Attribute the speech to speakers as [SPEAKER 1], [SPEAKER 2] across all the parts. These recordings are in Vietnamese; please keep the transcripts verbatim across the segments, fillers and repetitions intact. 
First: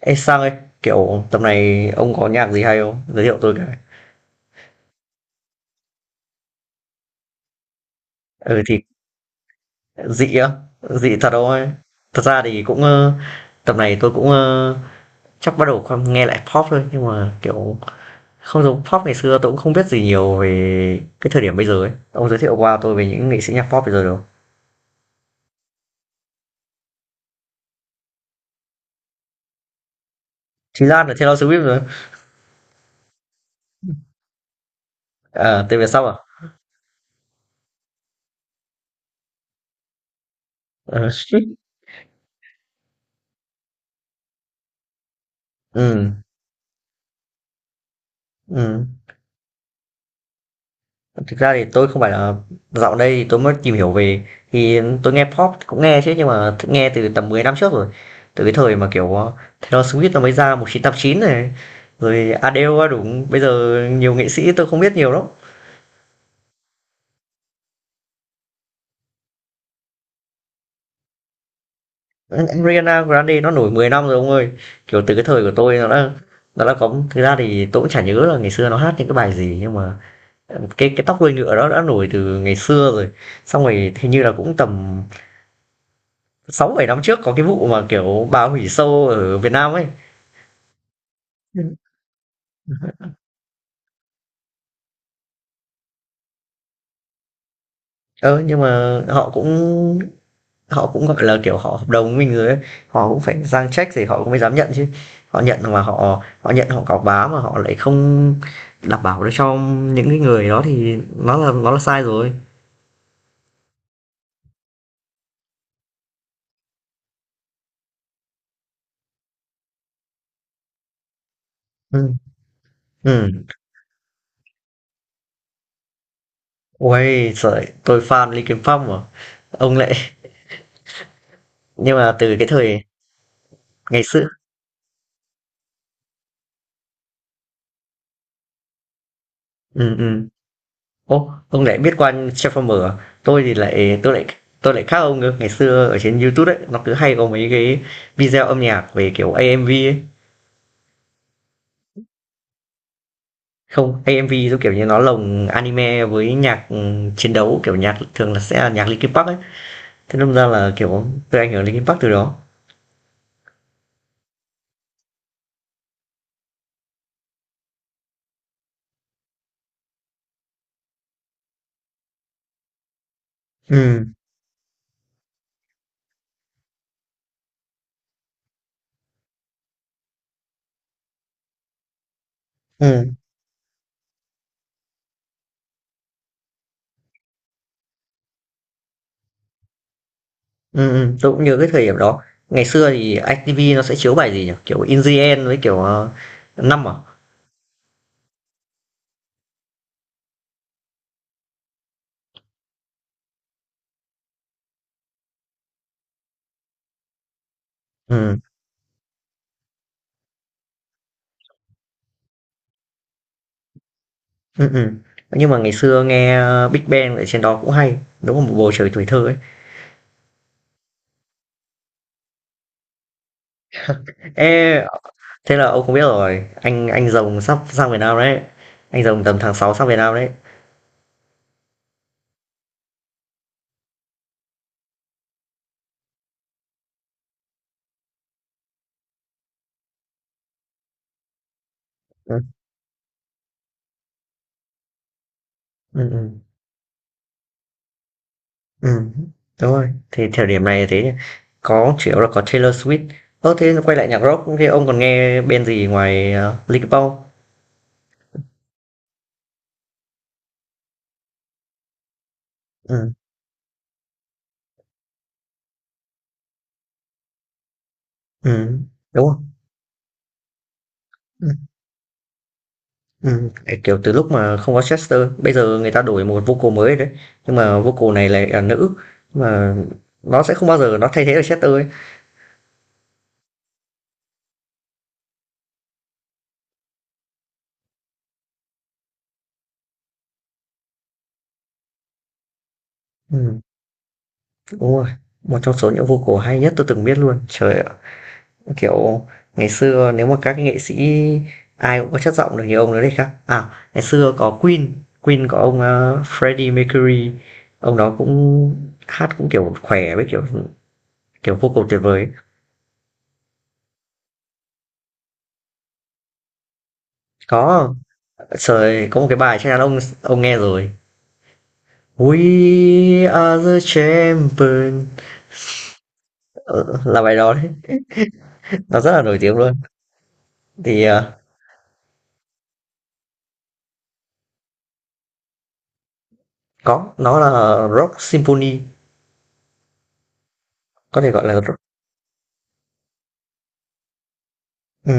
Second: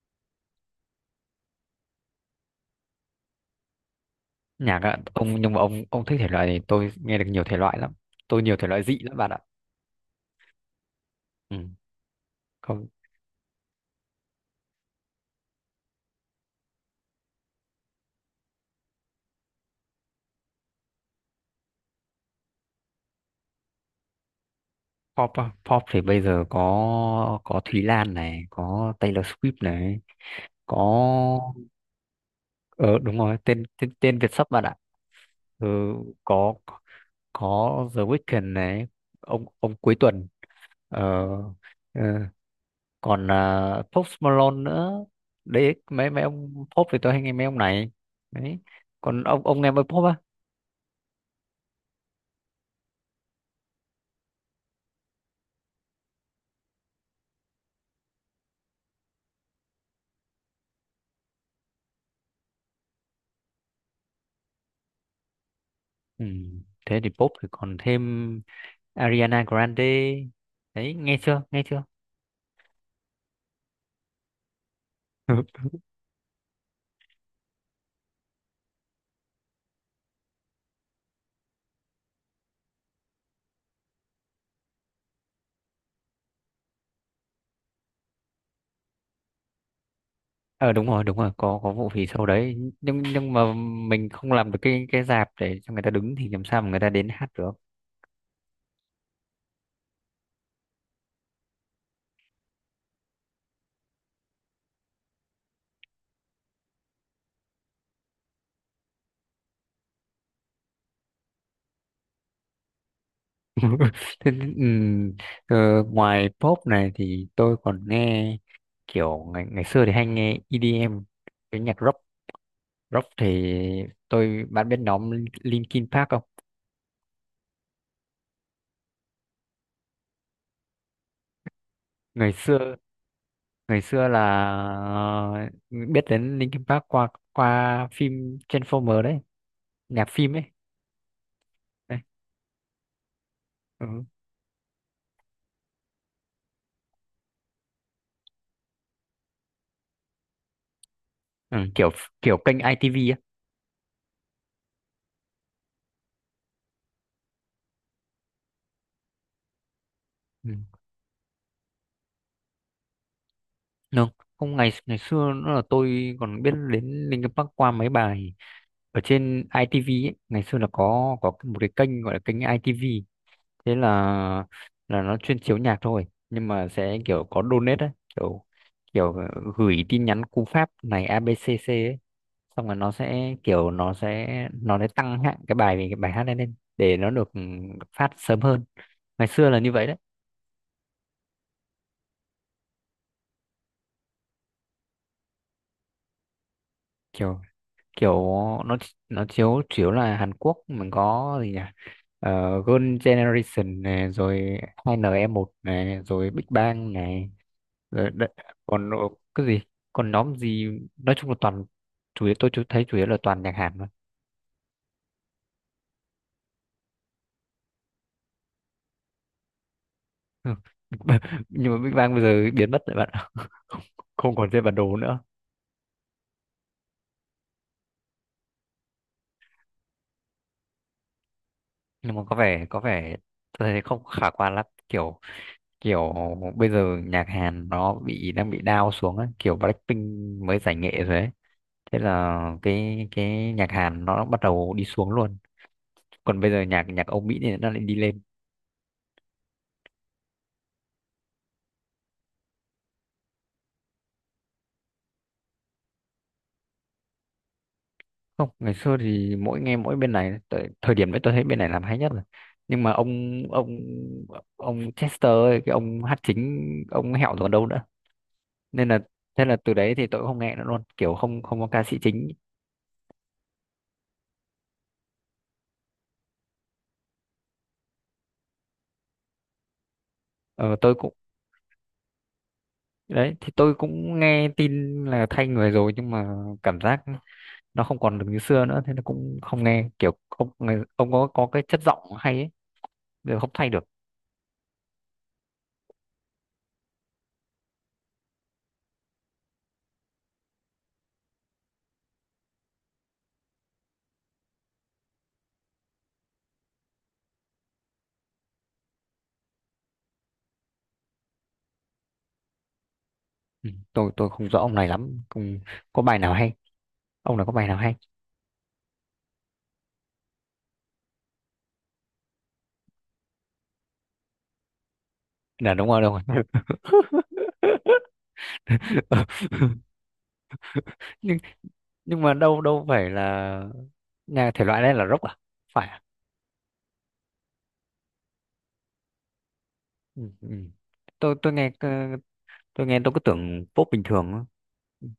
[SPEAKER 1] Ê Sang ấy, kiểu tầm này ông có nhạc gì hay không? Giới thiệu tôi cái.
[SPEAKER 2] Nhạc ạ ông? Nhưng mà ông ông thích thể loại này, tôi nghe được nhiều thể loại lắm. Tôi nhiều
[SPEAKER 1] Ừ
[SPEAKER 2] thể
[SPEAKER 1] thì
[SPEAKER 2] loại dị lắm, bạn ạ.
[SPEAKER 1] dị á, dị thật ông
[SPEAKER 2] Ừ.
[SPEAKER 1] ơi. Thật ra thì cũng
[SPEAKER 2] Còn
[SPEAKER 1] ờ, tầm này tôi cũng ờ, chắc bắt đầu con nghe lại pop thôi, nhưng mà kiểu không giống pop ngày xưa. Tôi cũng không biết gì nhiều về cái thời điểm bây giờ ấy. Ông giới thiệu qua tôi về những nghệ sĩ nhạc pop bây giờ được không?
[SPEAKER 2] pop á, pop thì bây giờ có có Thúy Lan này, có Taylor Swift này, có
[SPEAKER 1] Chí Lan là Taylor Swift rồi.
[SPEAKER 2] ờ đúng rồi, tên tên, tên Việt sắp, bạn ạ.
[SPEAKER 1] À,
[SPEAKER 2] Ừ,
[SPEAKER 1] tên về sau à?
[SPEAKER 2] có có The Weeknd này, ông ông cuối tuần.
[SPEAKER 1] Ờ,
[SPEAKER 2] ờ, ờ, Còn uh, Post Malone nữa. Đấy,
[SPEAKER 1] Ừ,
[SPEAKER 2] mấy mấy ông pop thì tôi hay nghe mấy ông này. Đấy,
[SPEAKER 1] ừ.
[SPEAKER 2] còn ông ông nghe mấy pop á?
[SPEAKER 1] Thực ra thì tôi không phải là dạo đây thì tôi mới tìm hiểu về, thì tôi nghe pop cũng nghe chứ, nhưng mà nghe từ tầm mười năm trước rồi. Từ cái thời mà, kiểu, ờ, Taylor Swift nó mới ra một chín tám chín này, rồi Adele đúng. Bây giờ nhiều nghệ sĩ tôi không biết nhiều lắm.
[SPEAKER 2] Ừ. Thế thì pop thì còn thêm Ariana Grande đấy, nghe chưa, nghe chưa?
[SPEAKER 1] Ariana Grande nó nổi mười năm rồi ông ơi. Kiểu, từ cái thời của tôi nó đã nó đã có, thực ra thì tôi cũng chả nhớ là ngày xưa nó hát những cái bài gì, nhưng mà, ờ, cái cái Tóc Đuôi Ngựa đó đã nổi từ ngày xưa rồi. Xong rồi hình như là cũng tầm sáu bảy năm trước có cái vụ mà kiểu bà hủy show ở Việt Nam ấy.
[SPEAKER 2] ờ Đúng rồi, đúng rồi, có
[SPEAKER 1] Ừ.
[SPEAKER 2] có vụ phỉ sau đấy. Nhưng nhưng mà mình không làm được cái cái rạp để cho người ta đứng, thì làm sao mà người ta đến hát được.
[SPEAKER 1] Ờ nhưng mà họ cũng họ cũng gọi là kiểu họ hợp đồng với mình rồi ấy, họ cũng phải sang check thì họ cũng mới dám nhận chứ. Họ nhận mà họ họ nhận họ cáo bá mà họ lại không đảm bảo được cho những cái người đó thì nó là nó là sai rồi.
[SPEAKER 2] Thế, ừm, ờ, ngoài pop này thì tôi còn nghe kiểu ngày ngày xưa thì hay nghe e đê em, cái nhạc rock.
[SPEAKER 1] Ừ,
[SPEAKER 2] Rock
[SPEAKER 1] ừ,
[SPEAKER 2] thì tôi bạn biết nhóm Linkin Park không?
[SPEAKER 1] ôi trời, tôi fan Linkin Park mà, ông lại, nhưng mà
[SPEAKER 2] ngày
[SPEAKER 1] từ cái
[SPEAKER 2] xưa
[SPEAKER 1] thời
[SPEAKER 2] ngày
[SPEAKER 1] ngày
[SPEAKER 2] xưa là,
[SPEAKER 1] xưa.
[SPEAKER 2] ờ, biết đến Linkin Park qua qua phim Transformer đấy,
[SPEAKER 1] Ừ,
[SPEAKER 2] nhạc
[SPEAKER 1] ừ.
[SPEAKER 2] phim ấy
[SPEAKER 1] Ô, ông lại biết
[SPEAKER 2] đấy.
[SPEAKER 1] qua Transformer à? Tôi thì lại
[SPEAKER 2] Ừ.
[SPEAKER 1] tôi lại tôi lại khác ông nữa. Ngày xưa ở trên YouTube ấy, nó cứ hay có mấy cái video âm nhạc về kiểu a em vê ấy.
[SPEAKER 2] Ừ, kiểu kiểu kênh i tê vê á.
[SPEAKER 1] Không, a em vê giống kiểu như nó lồng anime với nhạc ừm, chiến đấu, kiểu nhạc thường là sẽ là nhạc Linkin Park ấy. Thế nên ra
[SPEAKER 2] Ừ.
[SPEAKER 1] là kiểu tôi ảnh hưởng Linkin Park từ đó.
[SPEAKER 2] Đúng. Không, ngày ngày xưa nó là tôi còn biết đến Linkin Park qua mấy bài ở trên i tê vê ấy. Ngày xưa là có có một cái kênh gọi là kênh i tê vê, thế
[SPEAKER 1] Ừ,
[SPEAKER 2] là là nó chuyên chiếu nhạc thôi, nhưng mà sẽ kiểu có donate ấy, kiểu kiểu ờ, gửi tin nhắn cú pháp này a bê xê xê ấy. Xong rồi nó
[SPEAKER 1] ừ,
[SPEAKER 2] sẽ kiểu nó sẽ nó sẽ tăng hạng cái bài cái bài hát lên lên để nó được, ừ, phát sớm hơn. Ngày xưa là như vậy đấy.
[SPEAKER 1] ừ, ừ, tôi cũng nhớ cái thời điểm đó. Ngày xưa thì i tê vê nó sẽ chiếu bài gì nhỉ? Kiểu In The End với kiểu ờ, năm à?
[SPEAKER 2] Kiểu kiểu nó nó chiếu chủ yếu là Hàn Quốc. Mình có gì nhỉ? uh, Girl Generation này, rồi hai en i một này, rồi Big Bang này, rồi đ-
[SPEAKER 1] Ừ.
[SPEAKER 2] còn nó- cái gì, còn nhóm gì, nói chung là toàn, chủ yếu tôi chú- thấy chủ yếu là toàn nhạc Hàn thôi.
[SPEAKER 1] Ừm, ừm. Nhưng mà ngày xưa nghe, ơ, Big Bang ở trên đó cũng hay, đúng là một bầu trời tuổi thơ ấy.
[SPEAKER 2] Ừ. Nhưng mà Big Bang bây giờ biến mất rồi, bạn ạ. Không còn trên bản
[SPEAKER 1] Ê,
[SPEAKER 2] đồ nữa.
[SPEAKER 1] thế là ông không biết rồi, anh anh Rồng sắp sang Việt Nam đấy, anh Rồng tầm tháng sáu sang Việt Nam đấy.
[SPEAKER 2] Nhưng mà có vẻ có vẻ tôi thấy không khả quan lắm, kiểu kiểu bây giờ nhạc Hàn nó bị đang bị down xuống ấy. Kiểu Blackpink mới giải nghệ rồi ấy, thế là
[SPEAKER 1] Ừm,
[SPEAKER 2] cái cái nhạc Hàn nó bắt đầu đi xuống luôn.
[SPEAKER 1] ừm,
[SPEAKER 2] Còn
[SPEAKER 1] ừm,
[SPEAKER 2] bây giờ nhạc nhạc Âu Mỹ thì nó lại đi lên.
[SPEAKER 1] ừm, đúng rồi, thì thời điểm này thế nhỉ. Có chủ yếu là có Taylor Swift. Ơ, thế quay lại nhạc rock, thế ông còn nghe bên gì ngoài, ờ, Linkin Park không?
[SPEAKER 2] Không, ngày xưa thì mỗi nghe mỗi bên này, thời, thời điểm đấy tôi thấy bên này làm hay nhất rồi. Nhưng mà
[SPEAKER 1] Ừm,
[SPEAKER 2] ông ông ông Chester ấy, cái ông hát chính, ông hẹo rồi còn đâu nữa, nên là
[SPEAKER 1] đúng rồi.
[SPEAKER 2] thế là từ đấy thì tôi cũng không nghe nữa luôn, kiểu không không có ca sĩ chính.
[SPEAKER 1] Ừ tại, kiểu, từ lúc mà không có Chester, bây giờ người ta đổi một vocal mới đấy, nhưng mà vocal này lại là nữ, nhưng mà nó sẽ không
[SPEAKER 2] Ờ,
[SPEAKER 1] bao
[SPEAKER 2] tôi
[SPEAKER 1] giờ nó
[SPEAKER 2] cũng
[SPEAKER 1] thay thế được Chester ấy.
[SPEAKER 2] đấy thì tôi cũng nghe tin là thay người rồi, nhưng mà cảm giác nó không còn được như xưa nữa, thế nó cũng không nghe, kiểu ông người- ông có có cái chất giọng hay ấy, giờ không
[SPEAKER 1] Ừm,
[SPEAKER 2] thay được.
[SPEAKER 1] đúng rồi, một trong số những vocal hay nhất tôi từng biết luôn. Trời ạ, kiểu, ngày xưa nếu mà các cái nghệ sĩ ai cũng có chất giọng được như ông đấy đấy khác à, ngày xưa có Queen, Queen có ông, ơ, Freddie Mercury, ông đó cũng hát cũng, kiểu, khỏe với, kiểu, kiểu, vocal tuyệt vời.
[SPEAKER 2] Ừ, tôi tôi không rõ ông này lắm, không có bài nào hay? Ông này có bài nào
[SPEAKER 1] Có,
[SPEAKER 2] hay?
[SPEAKER 1] trời, có một cái bài chắc chắn ông ông nghe rồi, We are the champion.
[SPEAKER 2] Là đúng rồi, đúng rồi.
[SPEAKER 1] Ờ, là bài đó đấy, nó rất là
[SPEAKER 2] Ờ,
[SPEAKER 1] nổi tiếng luôn. Thì ờ,
[SPEAKER 2] nhưng nhưng mà đâu đâu phải là nhà thể loại này là rock à? Phải à?
[SPEAKER 1] có, nó là rock symphony,
[SPEAKER 2] Ừ, ừ.
[SPEAKER 1] có thể
[SPEAKER 2] tôi
[SPEAKER 1] gọi
[SPEAKER 2] tôi
[SPEAKER 1] là
[SPEAKER 2] nghe
[SPEAKER 1] rock.
[SPEAKER 2] ờ, tôi nghe, tôi cứ tưởng pop bình thường á.
[SPEAKER 1] Ừ,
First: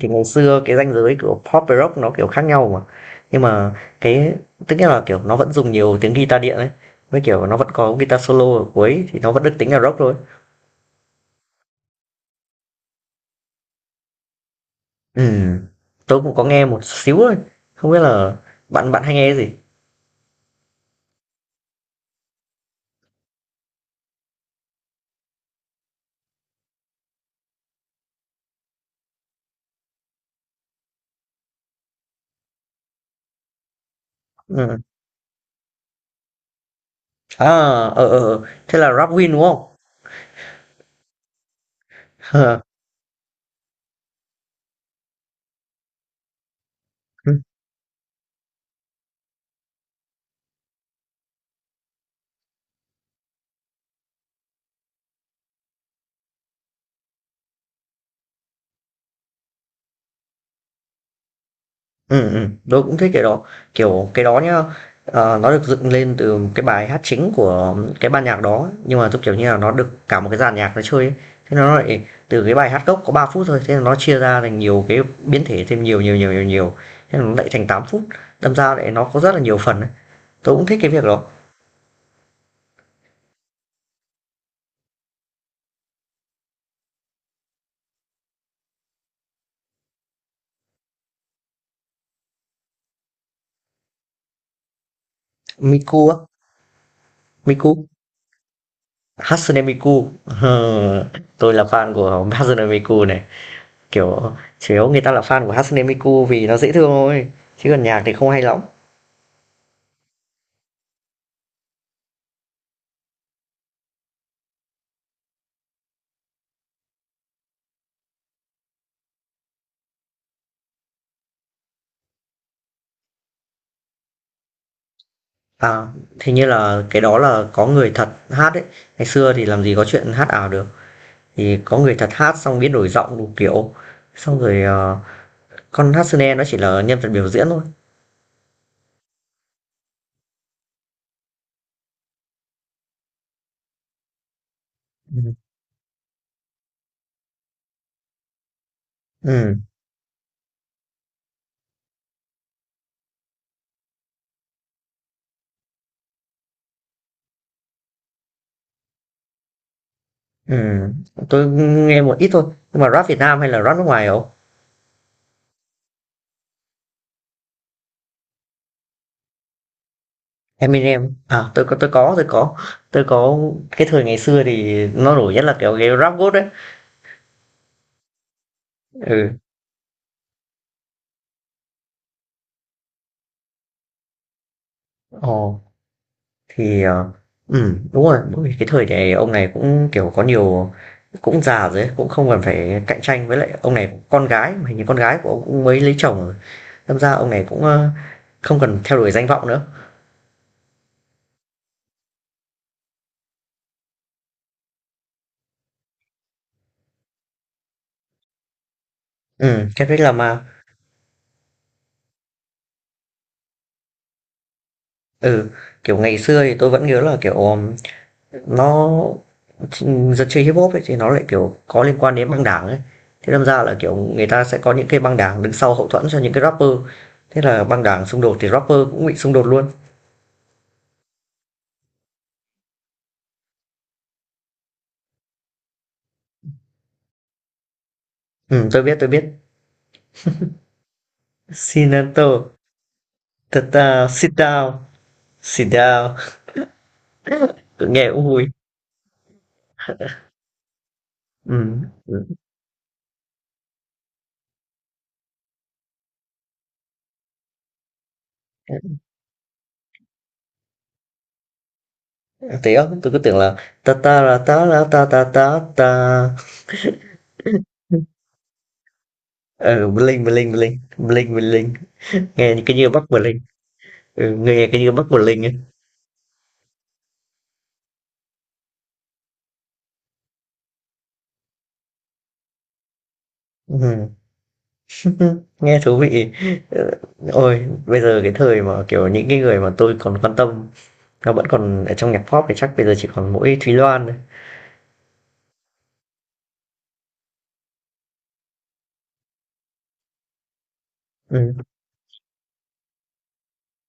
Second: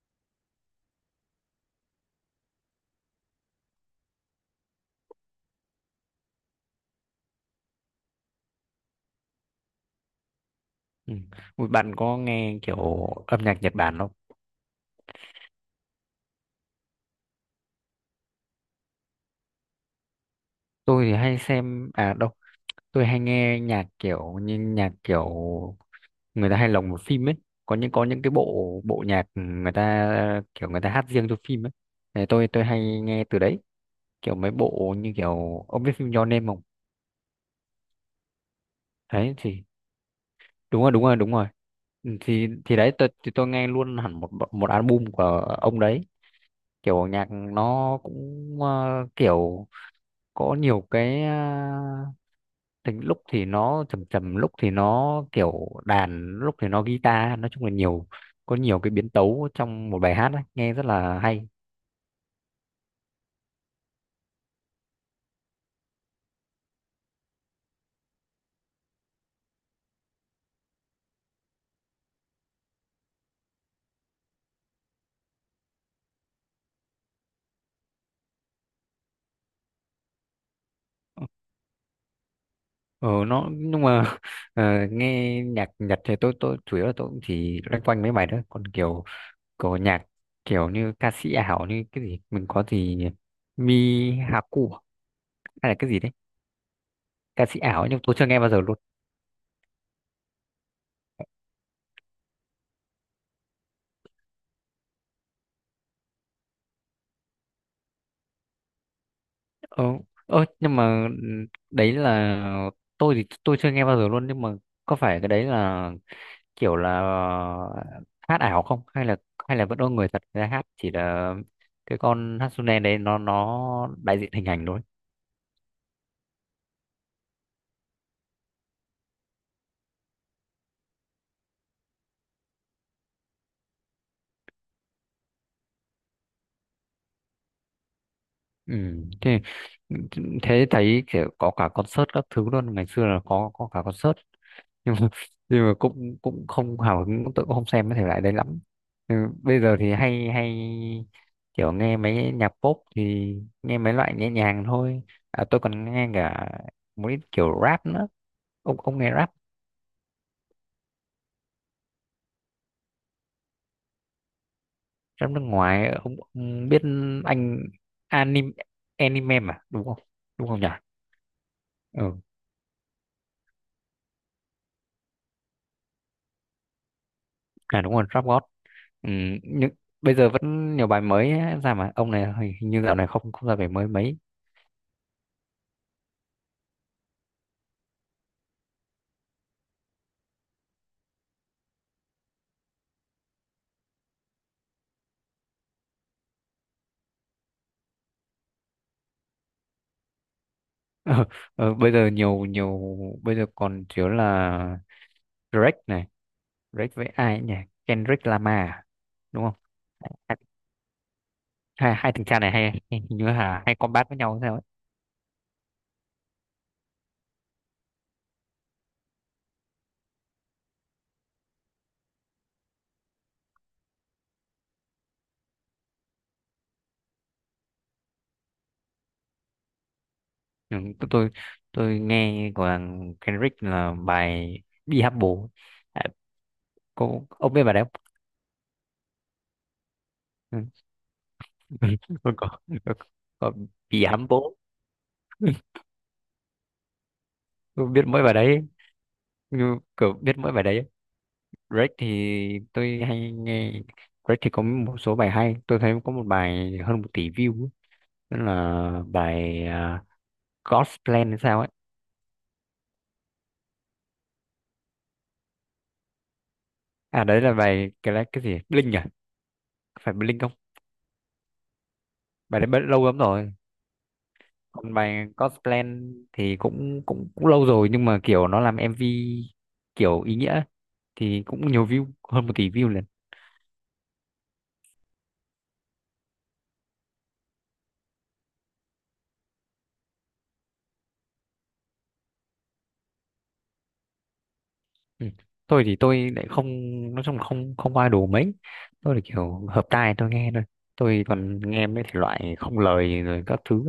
[SPEAKER 1] thì ngày xưa cái ranh giới của pop và rock nó kiểu khác nhau mà. Nhưng mà cái tức nghĩa là kiểu nó vẫn dùng nhiều tiếng guitar điện ấy, với kiểu nó vẫn có guitar solo ở cuối thì nó vẫn được tính là rock thôi.
[SPEAKER 2] Ừ. Ui, bạn có nghe kiểu âm nhạc Nhật Bản không?
[SPEAKER 1] Ừ, tôi cũng có nghe một xíu thôi, không biết là bạn bạn hay nghe cái gì.
[SPEAKER 2] Tôi thì hay xem, à đâu, tôi hay nghe nhạc kiểu như nhạc kiểu người ta hay lồng vào phim ấy. Có những có những cái bộ bộ nhạc người ta kiểu người ta hát riêng cho phim ấy. Thì tôi tôi hay nghe từ đấy, kiểu mấy
[SPEAKER 1] Ừ.
[SPEAKER 2] bộ như kiểu, ông biết phim Your Name không?
[SPEAKER 1] À, ờ ờ, ờ. Thế là Rapwin
[SPEAKER 2] Đấy
[SPEAKER 1] đúng
[SPEAKER 2] thì
[SPEAKER 1] không?
[SPEAKER 2] đúng rồi, đúng rồi, đúng rồi. Ừ, thì thì đấy tôi thì tôi nghe luôn hẳn một bộ- một album của ông đấy. Kiểu nhạc nó cũng, ờ, kiểu có nhiều cái, tính lúc thì nó trầm trầm, lúc thì nó kiểu đàn, lúc thì nó guitar, nói chung là nhiều. Có nhiều cái biến tấu trong một bài hát ấy, nghe rất là hay.
[SPEAKER 1] Ừ, ừm, tớ cũng thích cái đó. Kiểu, cái đó nhá, ờ, nó được dựng lên từ cái bài hát chính của cái ban nhạc đó, nhưng mà, giống kiểu như là, nó được cả một cái dàn nhạc nó chơi ấy. Thế nó lại từ cái bài hát gốc có ba phút thôi, thế là nó chia ra thành nhiều cái biến thể, thêm nhiều, nhiều, nhiều, nhiều, nhiều, thế là nó lại thành tám phút, đâm ra lại nó có rất là nhiều phần ấy. Tớ cũng thích cái việc đó.
[SPEAKER 2] Ừ, nó nhưng mà ờ, nghe nhạc Nhật thì tôi tôi chủ yếu là tôi cũng chỉ loanh quanh mấy bài đó, còn kiểu có nhạc kiểu như ca sĩ ảo như cái gì, mình có gì, Mi Haku à? Hay là cái
[SPEAKER 1] Miku
[SPEAKER 2] gì đấy,
[SPEAKER 1] á,
[SPEAKER 2] ca sĩ ảo
[SPEAKER 1] Miku,
[SPEAKER 2] ấy, nhưng tôi chưa nghe bao giờ luôn.
[SPEAKER 1] Hatsune Miku, ờ, tôi là fan của Hatsune Miku này. Kiểu, chủ yếu người ta là fan của Hatsune Miku vì nó dễ thương thôi, chứ còn nhạc thì không hay lắm.
[SPEAKER 2] ờ, ờ nhưng mà ừ, đấy là tôi thì tôi chưa nghe bao giờ luôn, nhưng mà có phải cái đấy là kiểu là hát ảo không, hay là hay là vẫn có người thật ra hát, chỉ là cái con Hatsune đấy nó nó đại diện hình ảnh thôi?
[SPEAKER 1] À, thế như là cái đó là có người thật hát ấy. Ngày xưa thì làm gì có chuyện hát ảo được. Thì có người thật hát xong biến đổi giọng đủ kiểu. Xong rồi, ờ, con Hatsune nó chỉ là nhân vật biểu diễn thôi.
[SPEAKER 2] Ừ. thế thế thấy kiểu có cả concert các thứ luôn, ngày xưa là có có cả concert, nhưng mà,
[SPEAKER 1] Ừm,
[SPEAKER 2] nhưng mà cũng cũng không hào hứng, cũng tự cũng không xem cái thể loại đấy lắm. Ừ. Bây
[SPEAKER 1] ừm,
[SPEAKER 2] giờ thì hay hay kiểu nghe mấy nhạc pop thì nghe mấy loại nhẹ nhàng thôi. À, tôi còn nghe cả một ít kiểu rap nữa. Ông ông nghe rap?
[SPEAKER 1] ừm, tôi nghe một ít thôi. Nhưng mà Rap Việt Nam hay là Rap nước ngoài không?
[SPEAKER 2] Phim nước ngoài ông, ông, biết, anh anime anime mà đúng không? Đúng không nhỉ?
[SPEAKER 1] Eminem. À, tôi có tôi có,
[SPEAKER 2] Ừ,
[SPEAKER 1] tôi có. Tôi có cái thời ngày xưa thì nó nổi nhất là kiểu cái Rap God đấy.
[SPEAKER 2] à đúng rồi, Rap God. Ừ,
[SPEAKER 1] Ừ.
[SPEAKER 2] nhưng bây giờ vẫn nhiều bài mới ấy ra, mà ông này hình hình như dạo này không không ra bài mới mấy.
[SPEAKER 1] Ồ. Thì, ờ, ừm, đúng rồi, đúng cái thời này ông này cũng, kiểu, có nhiều, cũng già rồi ấy, cũng không cần phải cạnh tranh với lại ông này con gái, mà hình như con gái của ông cũng mới lấy chồng rồi, đâm ra ông này cũng, ơ, không cần theo đuổi danh vọng nữa.
[SPEAKER 2] Ờ, ờ, Bây giờ nhiều, nhiều bây giờ còn thiếu là Drake này, Drake với ai ấy nhỉ? Kendrick Lamar à? Đúng không?
[SPEAKER 1] Ừm, Kendrick
[SPEAKER 2] hai
[SPEAKER 1] Lamar.
[SPEAKER 2] hai, hai thằng cha này hay hình như là hay combat với nhau sao ấy.
[SPEAKER 1] Ừ, kiểu, ngày xưa thì tôi vẫn nhớ là, kiểu, ờm, nó ch dân chơi Hip-hop ấy thì nó lại, kiểu, có liên quan đến băng đảng ấy, thế đâm ra là, kiểu, người ta sẽ có những cái băng đảng đứng sau hậu thuẫn cho những cái rapper, thế là băng đảng xung đột thì rapper cũng bị xung đột luôn.
[SPEAKER 2] Ừ, tôi tôi tôi nghe của thằng Kendrick là bài Be Humble. À, cô ông biết bài đấy không?
[SPEAKER 1] Ừm, tôi biết, tôi biết.
[SPEAKER 2] Ừ.
[SPEAKER 1] Shinato,
[SPEAKER 2] Tôi có có có
[SPEAKER 1] thật
[SPEAKER 2] Be
[SPEAKER 1] ra sit
[SPEAKER 2] Humble,
[SPEAKER 1] down, sit down. Cứ
[SPEAKER 2] tôi biết
[SPEAKER 1] nghe
[SPEAKER 2] mỗi
[SPEAKER 1] cũng
[SPEAKER 2] bài
[SPEAKER 1] vui.
[SPEAKER 2] đấy, như kiểu biết mỗi bài đấy.
[SPEAKER 1] Ừ.
[SPEAKER 2] Drake
[SPEAKER 1] Ừ.
[SPEAKER 2] thì tôi hay nghe. Drake thì có một số bài hay, tôi thấy có một bài hơn một tỷ view ấy. Đó là bài, à, God's Plan hay sao ấy.
[SPEAKER 1] Thì đó, tôi cứ tưởng là ta ta ra ta ra ta ta ta ta.
[SPEAKER 2] À đấy là bài cái cái gì Blink à?
[SPEAKER 1] Ờ,
[SPEAKER 2] Phải
[SPEAKER 1] bling
[SPEAKER 2] Blink không?
[SPEAKER 1] bling bling, bling bling. Nghe
[SPEAKER 2] Bài đấy
[SPEAKER 1] cái
[SPEAKER 2] bất
[SPEAKER 1] như
[SPEAKER 2] lâu
[SPEAKER 1] Bắc
[SPEAKER 2] lắm
[SPEAKER 1] Berlin.
[SPEAKER 2] rồi.
[SPEAKER 1] Ừ, nghe cái như
[SPEAKER 2] Còn
[SPEAKER 1] Bắc
[SPEAKER 2] bài
[SPEAKER 1] Berlin ấy.
[SPEAKER 2] Godsplan thì cũng cũng cũng lâu rồi, nhưng mà kiểu nó làm em vê kiểu ý nghĩa ấy, thì cũng nhiều view hơn một tỷ view lần.
[SPEAKER 1] Ừ. Nghe thú vị. Ờ, ôi, bây giờ cái thời mà kiểu những cái người mà tôi còn quan tâm, nó vẫn còn ở trong nhạc pop thì chắc bây giờ chỉ còn mỗi Thúy Loan thôi.
[SPEAKER 2] Ừ. Tôi thì tôi lại không, nói chung là không không qua đồ mấy. Tôi là kiểu hợp tai tôi nghe thôi, tôi
[SPEAKER 1] Ừ.
[SPEAKER 2] còn nghe mấy thể loại không lời rồi các thứ.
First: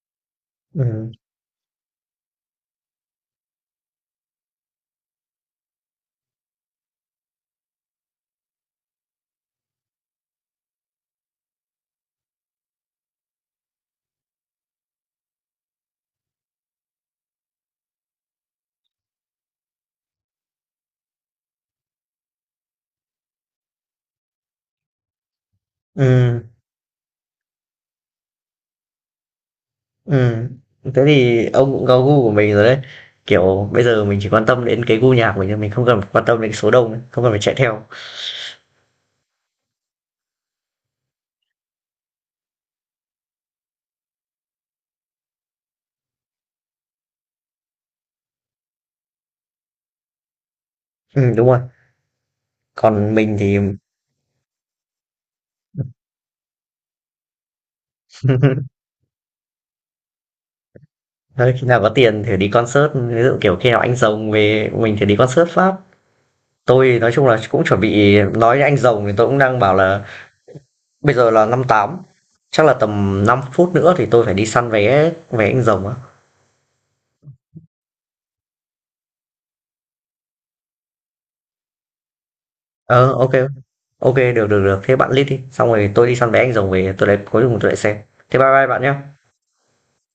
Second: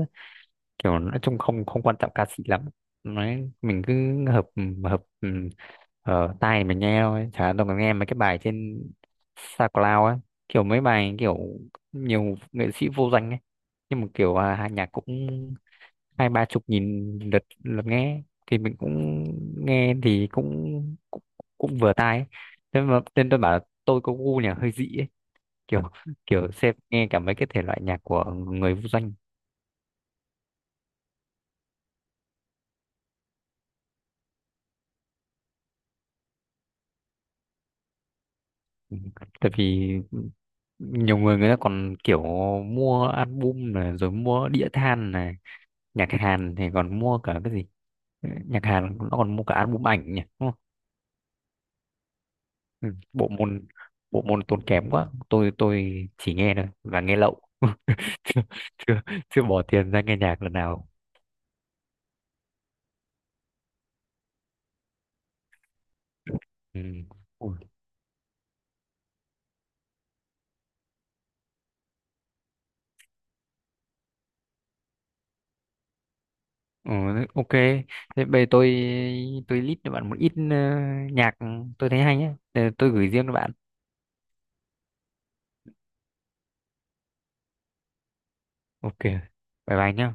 [SPEAKER 2] Kiểu
[SPEAKER 1] Ừ.
[SPEAKER 2] nói chung không không quan trọng ca sĩ lắm, nói mình cứ hợp, hợp ừ, ở tai mình nghe thôi, chả đâu có nghe mấy cái bài trên SoundCloud á. Kiểu mấy bài kiểu nhiều nghệ sĩ vô danh ấy, nhưng mà kiểu à, hai nhạc cũng hai ba chục nghìn lượt lượt nghe, thì mình cũng nghe thì cũng cũng, cũng vừa tai ấy. Thế mà nên tôi bảo là tôi có gu nhà hơi dị ấy, kiểu,
[SPEAKER 1] Ừ.
[SPEAKER 2] kiểu xem nghe cả mấy cái thể loại nhạc của người vô danh.
[SPEAKER 1] Ừ, thế thì ông cũng có gu của mình rồi đấy. Kiểu bây giờ mình chỉ quan tâm đến cái gu nhạc của mình thôi, mình không cần quan tâm đến cái số đông nữa, không cần phải chạy theo.
[SPEAKER 2] Ừ, tại vì nhiều người người ta còn kiểu mua album này rồi mua đĩa than này, nhạc Hàn thì còn mua cả cái gì. Ừ, nhạc Hàn nó còn mua cả album ảnh nhỉ, đúng không?
[SPEAKER 1] Ừ đúng rồi.
[SPEAKER 2] Ừ,
[SPEAKER 1] Còn
[SPEAKER 2] bộ
[SPEAKER 1] mình thì
[SPEAKER 2] môn bộ môn tốn kém quá, tôi tôi chỉ nghe thôi và nghe lậu. chưa, chưa chưa bỏ tiền ra nghe nhạc lần nào.
[SPEAKER 1] thôi, khi nào có tiền thì đi concert, ví dụ kiểu khi nào anh rồng về mình thì đi concert Pháp.
[SPEAKER 2] Ừ.
[SPEAKER 1] Tôi nói chung là
[SPEAKER 2] Ui.
[SPEAKER 1] cũng chuẩn bị nói với anh rồng thì tôi cũng đang bảo là bây giờ là năm tám, chắc là tầm năm phút nữa thì tôi phải đi săn vé vé anh rồng á.
[SPEAKER 2] Ừ, ok, thế bây giờ tôi tôi list cho bạn một ít, ờ, nhạc tôi thấy hay nhé. Ờ, tôi gửi
[SPEAKER 1] Ờ
[SPEAKER 2] riêng
[SPEAKER 1] ok,
[SPEAKER 2] cho bạn.
[SPEAKER 1] ok được được được, thế bạn list đi, xong rồi tôi đi săn vé anh rồng về tôi lại cuối cùng tôi lại xem. Thế bye bye bạn nhé.
[SPEAKER 2] Ok, bye bye nhé.